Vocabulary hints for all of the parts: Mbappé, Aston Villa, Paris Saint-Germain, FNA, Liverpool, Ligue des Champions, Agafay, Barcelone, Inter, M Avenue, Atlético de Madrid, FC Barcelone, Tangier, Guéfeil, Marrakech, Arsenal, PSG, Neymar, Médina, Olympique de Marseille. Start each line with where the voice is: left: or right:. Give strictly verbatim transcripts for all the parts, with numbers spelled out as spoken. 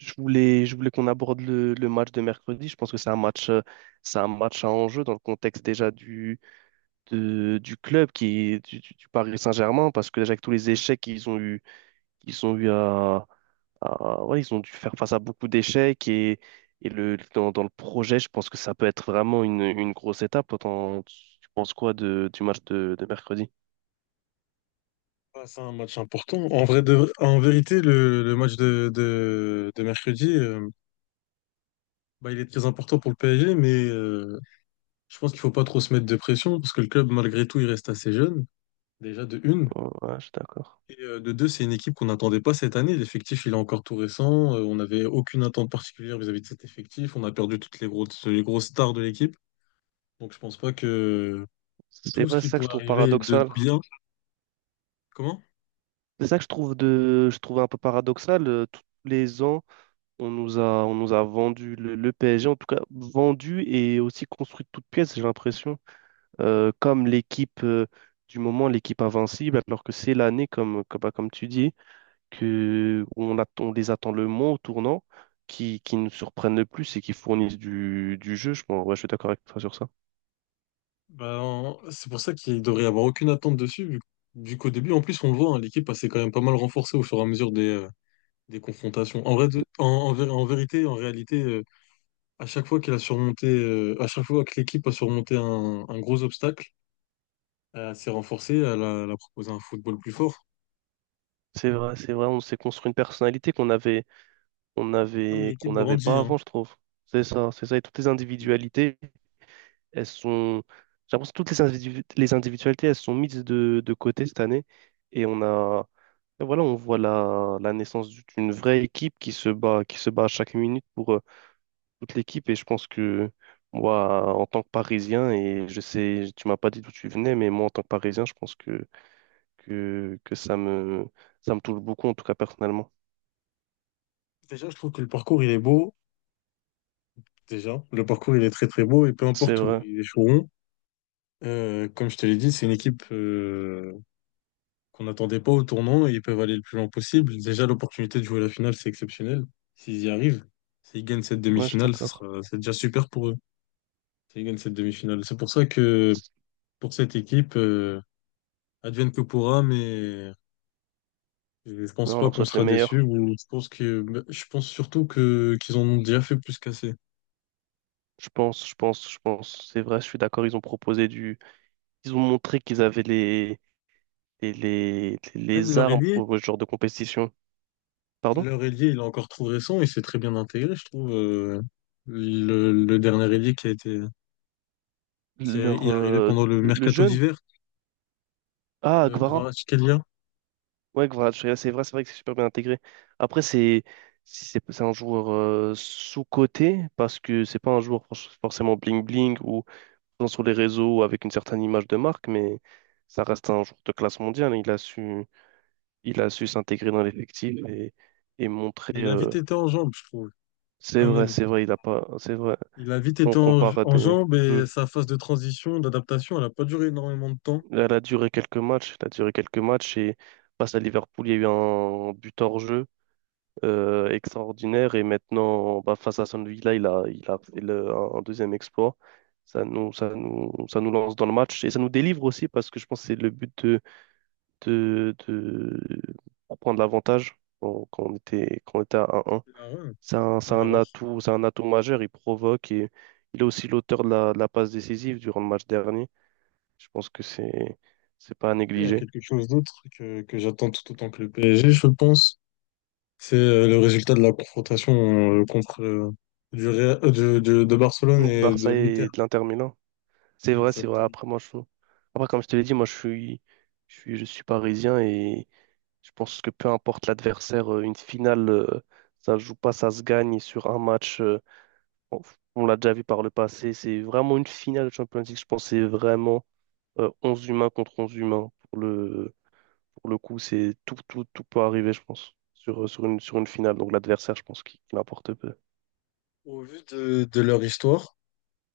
right: Je voulais, je voulais qu'on aborde le, le match de mercredi. Je pense que c'est un match, euh, c'est un match à enjeu dans le contexte déjà du, de- du club qui est du, du- du Paris Saint-Germain, parce que déjà avec tous les échecs qu'ils ont eu, ils ont eu à, à- ouais, ils ont dû faire face à beaucoup d'échecs et, et le, dans, dans le projet, je pense que ça peut être vraiment une, une grosse étape. Toi, t'en- tu penses quoi de, du match de, de mercredi?
left: Ah, c'est un match important. En vrai de- en vérité, le, le match de, de, de mercredi, euh, bah, il est très important pour le P S G, mais euh, je pense qu'il faut pas trop se mettre de pression parce que le club, malgré tout, il reste assez jeune, déjà de une.
right: Oh, ouais, je suis d'accord.
left: Et euh, de deux, c'est une équipe qu'on n'attendait pas cette année. L'effectif, il est encore tout récent. Euh, on n'avait aucune attente particulière vis-à-vis de cet effectif. On a perdu toutes les grosses, les grosses stars de l'équipe. Donc je pense pas que
right: C'est
left: tout ce
right: vrai, c'est
left: qui
right: ça que je
left: pourrait
right: trouve
left: arriver de
right: paradoxal.
left: bien. Comment?
right: C'est ça que je trouve de, je trouve un peu paradoxal. euh, Tous les ans. On nous a, on nous a vendu le, le P S G, en tout cas vendu et aussi construit de toutes pièces, j'ai l'impression, euh, comme l'équipe euh, du moment, l'équipe invincible, alors que c'est l'année, comme, comme, bah, comme tu dis, que on attend, on les attend le moins au tournant, qui, qui nous surprennent le plus et qui fournissent du, du jeu. Je, pense- ouais, je suis d'accord avec toi sur ça.
left: Bah, en- c'est pour ça qu'il devrait y avoir aucune attente dessus, vu, vu qu'au début, en plus, on le voit, hein, l'équipe elle s'est quand même pas mal renforcée au fur et à mesure des, euh, des confrontations. En vrai, de- en, en vé- en vérité, en réalité, euh, à chaque fois qu'elle a surmonté, euh, à chaque fois que l'équipe a surmonté un, un gros obstacle, elle s'est renforcée, elle a, elle a proposé un football plus fort.
right: C'est vrai, c'est vrai, on s'est construit une personnalité qu'on avait, on
left: Non, mais
right: avait,
left: l'équipe
right: qu'on n'avait
left: grandit,
right: pas
left: hein.
right: avant, je trouve. C'est ça, c'est ça, et toutes les individualités. Elles sont. J'ai l'impression que toutes les, individu- les individualités, elles sont mises de, de côté cette année. Et on a. Et voilà, on voit la, la naissance d'une vraie équipe qui se bat, qui se bat à chaque minute pour euh, toute l'équipe. Et je pense que moi, en tant que Parisien, et je sais, tu m'as pas dit d'où tu venais, mais moi, en tant que Parisien, je pense que, que, que ça me, ça me touche beaucoup, en tout cas personnellement.
left: Déjà, je trouve que le parcours, il est beau. Déjà, le parcours, il est très très beau et peu
right: C'est
left: importe où
right: vrai.
left: ils échoueront. Euh, comme je te l'ai dit, c'est une équipe. Euh, qu'on n'attendait pas au tournant et ils peuvent aller le plus loin possible. Déjà, l'opportunité de jouer la finale, c'est exceptionnel. S'ils y arrivent, s'ils gagnent cette
right: Ouais, je suis
left: demi-finale, ce
right: d'accord.
left: sera, c'est déjà super pour eux. S'ils gagnent cette demi-finale. C'est pour ça que pour cette équipe, euh, advienne que pourra, mais je je pense
right: Non, on
left: pas
right: leur
left: qu'on
right: souhaite le
left: sera déçu
right: meilleur.
left: ou je pense que, bah, je pense surtout que, qu'ils en ont déjà fait plus qu'assez.
right: Je pense, je pense, je pense. C'est vrai, je suis d'accord. Ils ont proposé du. Ils ont montré qu'ils avaient les, les, les,
left: Même
right: les
left: leur
right: armes
left: ailier,
right: pour ce genre de compétition. Pardon?
left: leur ailier, il est encore trop récent, et s'est très bien intégré, je trouve. euh, le, le dernier ailier qui a été, qui
right: Leur,
left: est arrivé
right: euh,
left: pendant le
right: le
left: mercato
right: jeune?
left: d'hiver,
right: Ah,
left: euh,
right: Guevara. Ouais, Guevara, Teixeira, c'est vrai, c'est vrai que c'est super bien intégré. Après, c'est si c'est c'est un joueur euh, sous-coté parce que c'est pas un joueur for- forcément bling-bling ou présent sur les réseaux avec une certaine image de marque, mais ça reste un joueur de classe mondiale. Il a su, il a su s'intégrer dans l'effectif et, et montrer.
left: mais il a vite
right: Euh,
left: été en jambes, je trouve,
right: c'est
left: quand
right: vrai,
left: même.
right: c'est vrai, il a pas. C'est vrai.
left: Il a vite
right: On
left: été en,
right: compare à
left: en
right: des.
left: jambes
right: Hmm.
left: et sa phase de transition, d'adaptation, elle n'a pas duré énormément de temps.
right: Elle a duré quelques matchs, elle a duré quelques matchs et face à Liverpool, il y a eu un but hors jeu euh, extraordinaire et maintenant bah, face à Aston Villa, il a, il a fait le- un un deuxième exploit. Ça nous, ça nous, ça nous lance dans le match et ça nous délivre aussi parce que je pense que c'est le but de, de, de prendre l'avantage quand, quand on était, quand on était à un 1.
left: Il a, ouais,
right: C'est un, c'est
left: il a
right: un
left: renforcé
right: atout, c'est un atout majeur, il provoque et il est aussi l'auteur de la, de la passe décisive durant le match dernier. Je pense que c'est c'est pas à
left: à
right: négliger.
left: quelque chose d'autre que, que j'attends tout autant que le P S G, je pense. C'est euh, le résultat de la confrontation euh, contre euh, du Real- euh, de, de- de Barcelone
right: De
left: et de
right: Barça
left: l'Inter.
right: et de l'Inter Milan. C'est vrai, c'est vrai.
left: Exactement.
right: Après, moi, je… Après, comme je te l'ai dit, moi, je suis… je suis, je suis parisien et je pense que peu importe l'adversaire, euh, une finale, euh, ça se joue pas, ça se gagne sur un match. euh, On, on l'a déjà vu par le passé. C'est vraiment une finale de Champions League. Je pense que c'est vraiment euh, onze humains contre onze humains. Pour le, pour le coup, c'est tout, tout, tout peut arriver, je pense, sur, sur une, sur une finale. Donc, l'adversaire, je pense qu'il qu'il importe peu.
left: Au vu de, de leur histoire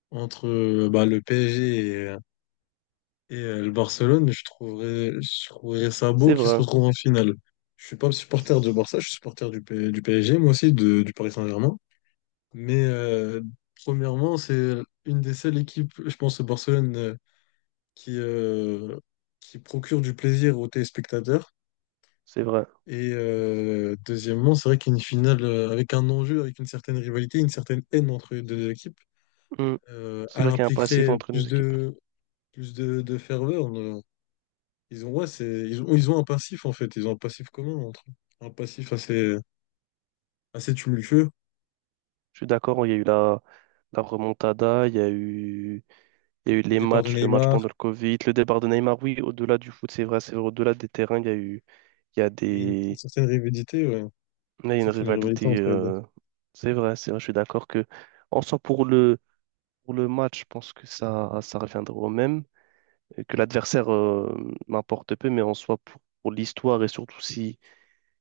left: entre euh, bah, le P S G et euh, Et euh, le Barcelone, je trouverais, je trouverais ça beau
right: C'est
left: qu'ils se
right: vrai.
left: retrouvent en finale. Je suis pas supporter de Barça, je suis supporter du, P- du P S G, moi aussi, de- du Paris Saint-Germain. Mais euh, premièrement, c'est une des seules équipes, je pense, au Barcelone, euh, qui, euh, qui procure du plaisir aux téléspectateurs.
right: C'est vrai.
left: Et euh, deuxièmement, c'est vrai qu'une finale euh, avec un enjeu, avec une certaine rivalité, une certaine haine entre les deux équipes,
right: Mm.
left: euh,
right: C'est
left: elle
right: vrai qu'il y a un passif
left: impliquerait
right: entre nos
left: plus
right: équipes.
left: de, plus de, de ferveur. Ils ont, ouais, c'est, ils ont, ils ont un passif en fait, ils ont un passif commun entre eux. Un passif assez, assez tumultueux.
right: Je suis d'accord, il y a eu la, la remontada, il y a eu, il y a eu
left: Le
right: les
left: départ de
right: matchs, le match
left: Neymar
right: pendant le Covid, le départ de Neymar. Oui, au-delà du foot, c'est vrai, c'est vrai, au-delà des terrains, il y a eu, il y a
left: et une,
right: des,
left: certaine rivalité, ouais. Une
right: il y a une
left: certaine rivalité
right: rivalité.
left: entre les deux.
right: euh, c'est vrai, c'est vrai, je suis d'accord que, en soi, pour le, pour le match, je pense que ça, ça reviendra au même, et que l'adversaire euh, m'importe peu, mais en soi, pour, pour l'histoire et surtout si,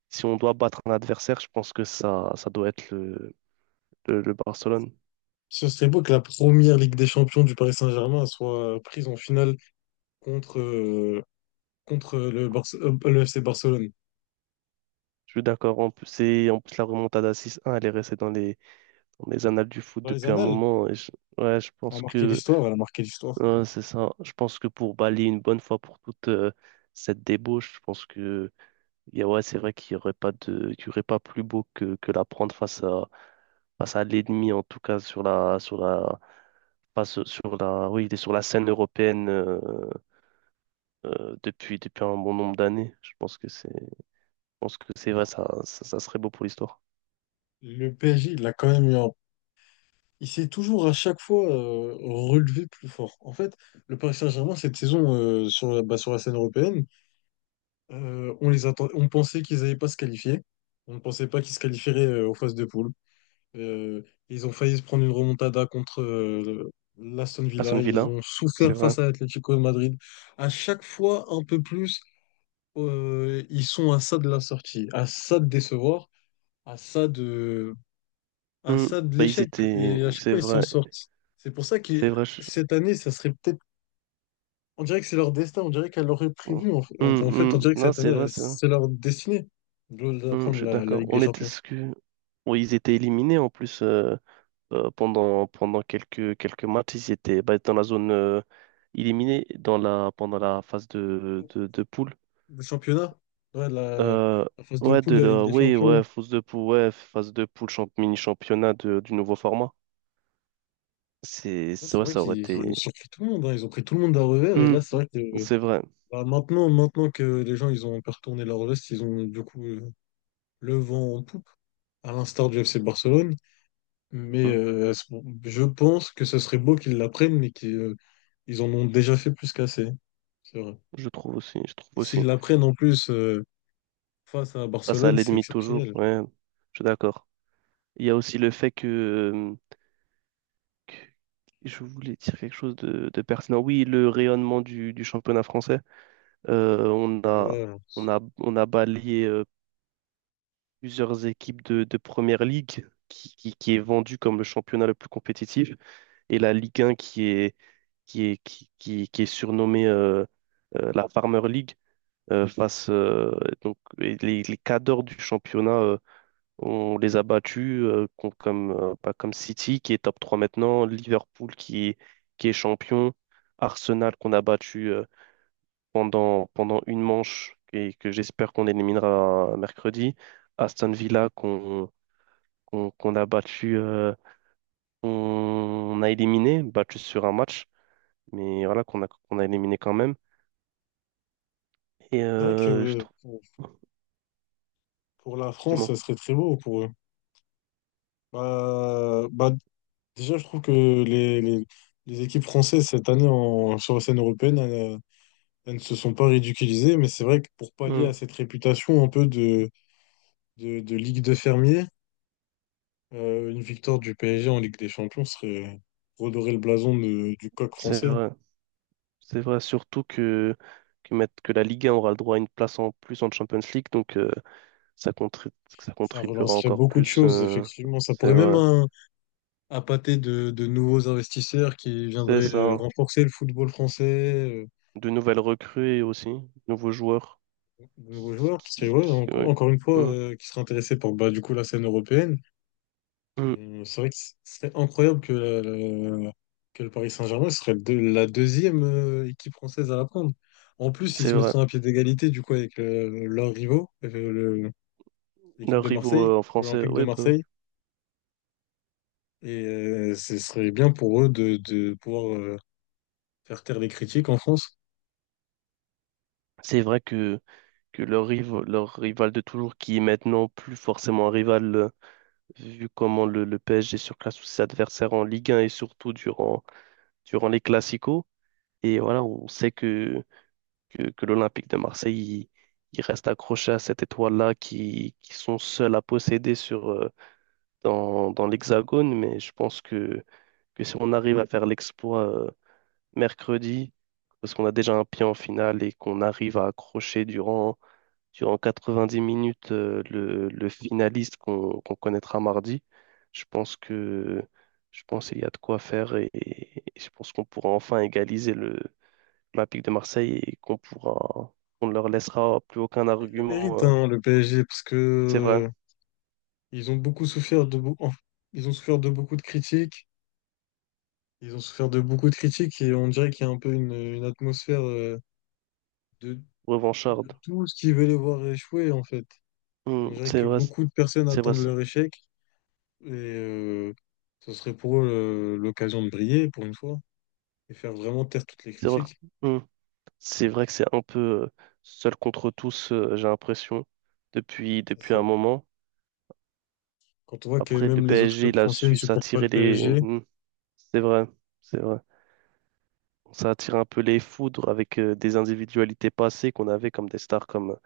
right: si on doit battre un adversaire, je pense que ça, ça doit être le le, le Barcelone.
left: Ce serait beau que la première Ligue des Champions du Paris Saint-Germain soit prise en finale contre, euh, contre le, Barce- euh, le F C Barcelone.
right: Je suis d'accord. En plus, c'est, en plus, la remontada six un, elle est restée dans les, dans les annales du foot
left: Dans les
right: depuis un
left: annales,
right: moment. Et je, ouais, je
left: elle a
right: pense
left: marqué
right: que
left: l'histoire, elle a marqué l'histoire.
right: ouais, c'est ça. Je pense que pour balayer une bonne fois pour toutes euh, cette débauche, je pense que y a- ouais, c'est vrai qu'il n'y aurait pas de, qu'il y aurait pas plus beau que, que la prendre face à, face à l'ennemi, en tout cas sur la, sur la, pas sur sur la, oui, il est sur la scène européenne euh, euh, depuis, depuis un bon nombre d'années. Je pense que c'est, je pense que c'est vrai, ça, ça ça serait beau pour l'histoire.
left: Le P S G, il a quand même eu un... Il s'est toujours à chaque fois euh, relevé plus fort. En fait, le Paris Saint-Germain, cette saison, euh, sur la, bah, sur la scène européenne, Euh, on les atten- on pensait qu'ils n'allaient pas se qualifier. On ne pensait pas qu'ils se qualifieraient euh, aux phases de poule. Euh, Ils ont failli se prendre une remontada contre euh, l'Aston
right: Aston
left: Villa. Ils
right: Villa,
left: ont
right: c'est
left: souffert face
right: vrai.
left: à l'Atlético de Madrid. À chaque fois, un peu plus, euh, ils sont à ça de la sortie, à ça de décevoir, à ça de, à
right: Hmm.
left: ça de
right: Bah, ils
left: l'échec.
right: étaient.
left: Et à chaque
right: C'est
left: fois, ils s'en
right: vrai.
left: sortent. C'est pour ça
right: C'est
left: que
right: vrai. je-
left: cette année, ça serait peut-être on dirait que c'est leur destin, on dirait qu'elle l'aurait
right: Hmm,
left: prévu. En fait, en en fait, on
right: hmm.
left: dirait que
right: Non,
left: cette
right: c'est
left: année,
right: vrai,
left: elle-
right: c'est vrai.
left: c'est leur destinée de de
right: Hmm, je
left: prendre
right: suis
left: la, la
right: d'accord.
left: Ligue des
right: On était
left: Champions.
right: ce que. Oui, ils étaient éliminés en plus euh, euh, pendant, pendant quelques, quelques matchs. Ils étaient bah, dans la zone euh, éliminée dans la, pendant la phase de, de, de poule.
left: Le championnat, ouais, la,
right: Euh,
left: la phase de
right: ouais,
left: poule
right: de
left: de la Ligue
right: la,
left: des
right: oui,
left: Champions.
right: ouais, phase de poule, ouais, phase de poule, champ- mini-championnat de- du nouveau format. C'est,
left: Ouais,
right: c'est-
left: c'est
right: ouais,
left: vrai
right: ça aurait
left: qu'ils ils ont
right: été.
left: surpris tout le monde, hein. Ils ont pris tout le monde à revers. Et
right: Hmm,
left: là, c'est vrai que euh,
right: c'est vrai.
left: bah, maintenant, maintenant que les gens ils ont un peu retourné leur veste, ils ont du coup euh, le vent en poupe, à l'instar du F C Barcelone. Mais
right: Hmm,
left: euh, je pense que ce serait beau qu'ils l'apprennent, mais qu'ils euh, ils en ont déjà fait plus qu'assez. C'est vrai.
right: je trouve aussi, je trouve
left: Et
right: aussi.
left: s'ils l'apprennent en plus. Euh, face à
right: Face à
left: Barcelone, c'est
right: l'ennemi toujours,
left: exceptionnel.
right: ouais, je suis d'accord. Il y a aussi le fait que, euh, que- je voulais dire quelque chose de, de pertinent. Oui, le rayonnement du, du championnat français, euh, on a,
left: Ouais.
right: on a, on a balayé euh, plusieurs équipes de, de première ligue qui, qui, qui est vendue comme le championnat le plus compétitif et la Ligue un qui est, qui est, qui, qui, qui est surnommée euh, euh, la Farmer League euh, face euh, donc, et les, les cadors du championnat. euh, On les a battus euh, com- comme, euh, pas comme City qui est top trois maintenant, Liverpool qui est, qui est champion, Arsenal qu'on a battu euh, pendant, pendant une manche et que j'espère qu'on éliminera mercredi, Aston Villa qu'on qu'on, qu'on a battu, euh, on a éliminé, battu sur un match, mais voilà qu'on a, qu'on a éliminé quand même. Et
left: C'est vrai
right: euh, je
left: que
right: trouve,
left: pour, pour la
right: du
left: France,
right: moins,
left: ça serait très beau pour eux. Bah, bah, déjà, je trouve que les, les, les équipes françaises cette année en, sur la scène européenne, elles, elles ne se sont pas ridiculisées, mais c'est vrai que pour pallier à cette réputation un peu de, de, de Ligue de fermiers, euh, une victoire du P S G en Ligue des Champions serait redorer le blason de- du coq
right: c'est
left: français.
right: vrai. C'est vrai, surtout que, que, mettre- que la Ligue un aura le droit à une place en plus en Champions League, donc euh, ça, contri- ça
left: Ça
right: contribuera
left: relancerait
right: encore
left: beaucoup de
right: plus.
left: choses,
right: Euh,
left: effectivement. Ça
right: c'est
left: pourrait même
right: vrai.
left: appâter de, de nouveaux investisseurs qui
right: C'est
left: viendraient euh,
right: ça.
left: renforcer le football français, euh,
right: De nouvelles recrues et aussi, nouveaux joueurs
left: de nouveaux
right: qui, qui,
left: joueurs, qui seraient
right: qui,
left: ouais,
right: qui-
left: en-
right: ouais.
left: encore une fois,
right: Hum,
left: euh, qui seraient intéressés par bah, du coup, la scène européenne.
right: hum,
left: Euh, c'est vrai que ce serait incroyable que, la- la- que le Paris Saint-Germain serait de, la deuxième euh, équipe française à la prendre. En plus, ils
right: c'est
left: se
right: vrai.
left: mettraient à pied d'égalité du coup avec le- leurs rivaux, euh, le- l'équipe
right: Leurs
left: de
right: rivaux
left: Marseille,
right: euh, en français,
left: l'Olympique de
right: ouais, bah oui.
left: Marseille. Et euh, ce serait bien pour eux de, de pouvoir euh, faire taire les critiques en France.
right: C'est vrai que, que leur, riv- leur rival de toujours, qui est maintenant plus forcément un rival, euh, vu comment le, le P S G surclasse tous ses adversaires en Ligue un et surtout durant, durant les Classicos. Et voilà, on sait que, que, que l'Olympique de Marseille, il, il reste accroché à cette étoile-là qui, qui sont seuls à posséder sur, euh, dans, dans l'Hexagone. Mais je pense que, que si on arrive à faire l'exploit euh, mercredi, parce qu'on a déjà un pied en finale et qu'on arrive à accrocher durant, durant quatre-vingt-dix minutes euh, le, le finaliste qu'on qu'on connaîtra mardi, je pense que je pense qu'il y a de quoi faire et, et je pense qu'on pourra enfin égaliser le l'Olympique de Marseille et qu'on pourra, on ne leur laissera plus aucun
left: Il le mérite
right: argument. Euh,
left: hein, le P S G, parce
right: c'est
left: que
right: vrai,
left: euh, ils ont beaucoup souffert de beau- enfin, ils ont souffert de beaucoup de critiques. Ils ont souffert de beaucoup de critiques et on dirait qu'il y a un peu une, une atmosphère euh, de, de
right: revancharde.
left: tous qui veulent les voir échouer, en fait.
right: Hmm,
left: On dirait
right: c'est
left: que
right: vrai,
left: beaucoup de personnes
right: c'est vrai,
left: attendent
right: ça.
left: leur échec et euh, ce serait pour eux euh, l'occasion de briller pour une fois et faire vraiment taire toutes les
right: C'est vrai.
left: critiques.
right: Hmm. C'est vrai que c'est un peu euh, seul contre tous, euh, j'ai l'impression, depuis,
left: C'est
right: depuis un
left: ça.
right: moment.
left: Quand on voit que
right: Après, le
left: même les autres
right: P S G,
left: clubs
right: il a
left: français ne
right: su
left: supportent pas le
right: s'attirer les.
left: P S G,
right: Hmm, c'est vrai, c'est vrai. Ça attire un peu les foudres avec euh, des individualités passées qu'on avait comme des stars comme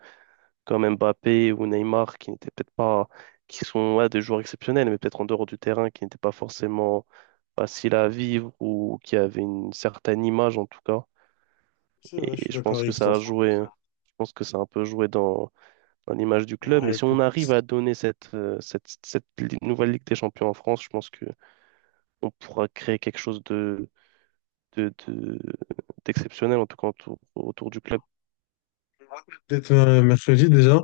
right: comme Mbappé ou Neymar, qui n'étaient peut-être pas, qui sont ouais, des joueurs exceptionnels, mais peut-être en dehors du terrain, qui n'étaient pas forcément faciles à vivre ou qui avaient une certaine image en tout cas.
left: c'est vrai, je
right: Et
left: suis
right: je
left: d'accord
right: pense que
left: avec toi.
right: ça a joué, hein. Je pense que ça a un peu joué dans, dans l'image du club. Mais
left: Ouais,
right: si on
left: écoute,
right: arrive à donner cette, euh, cette, cette li- nouvelle Ligue des Champions en France, je pense que on pourra créer quelque chose de, de, de- d'exceptionnel, en tout cas autour, autour du club.
left: peut-être euh, mercredi déjà.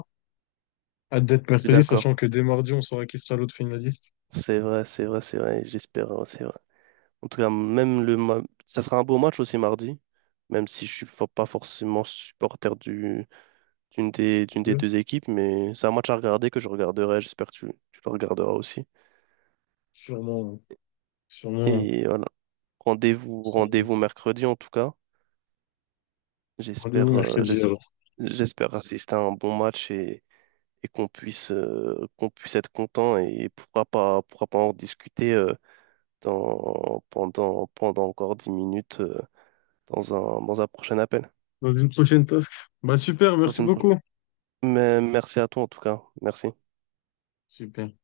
left: Hâte d'être
right: Je suis
left: mercredi, sachant
right: d'accord.
left: que dès mardi, on saura qui sera l'autre finaliste.
right: C'est vrai, c'est vrai, c'est vrai. J'espère, c'est vrai. En tout cas, même le ma- ça sera un beau match aussi mardi, même si je suis fo- pas forcément supporter du d'une des
left: Les
right: d'une des
left: deux.
right: deux équipes, mais c'est un match à regarder que je regarderai. J'espère que tu, tu le regarderas aussi.
left: Sûrement, euh, sûrement. euh,
right: Et voilà. Rendez-vous
left: sans-
right: rendez-vous mercredi en tout cas.
left: Rendez-vous
right: J'espère euh, j'es-
left: mercredi alors.
right: j'espère assister à un bon match et, et qu'on puisse euh, qu'on puisse être content et pourra pas pourra pas en discuter euh, dans pendant pendant encore dix minutes euh, dans un dans un prochain appel.
left: Dans une prochaine task. Bah super,
right: Dans
left: merci
right: une prochaine.
left: beaucoup.
right: Mais merci à toi en tout cas. Merci.
left: Super.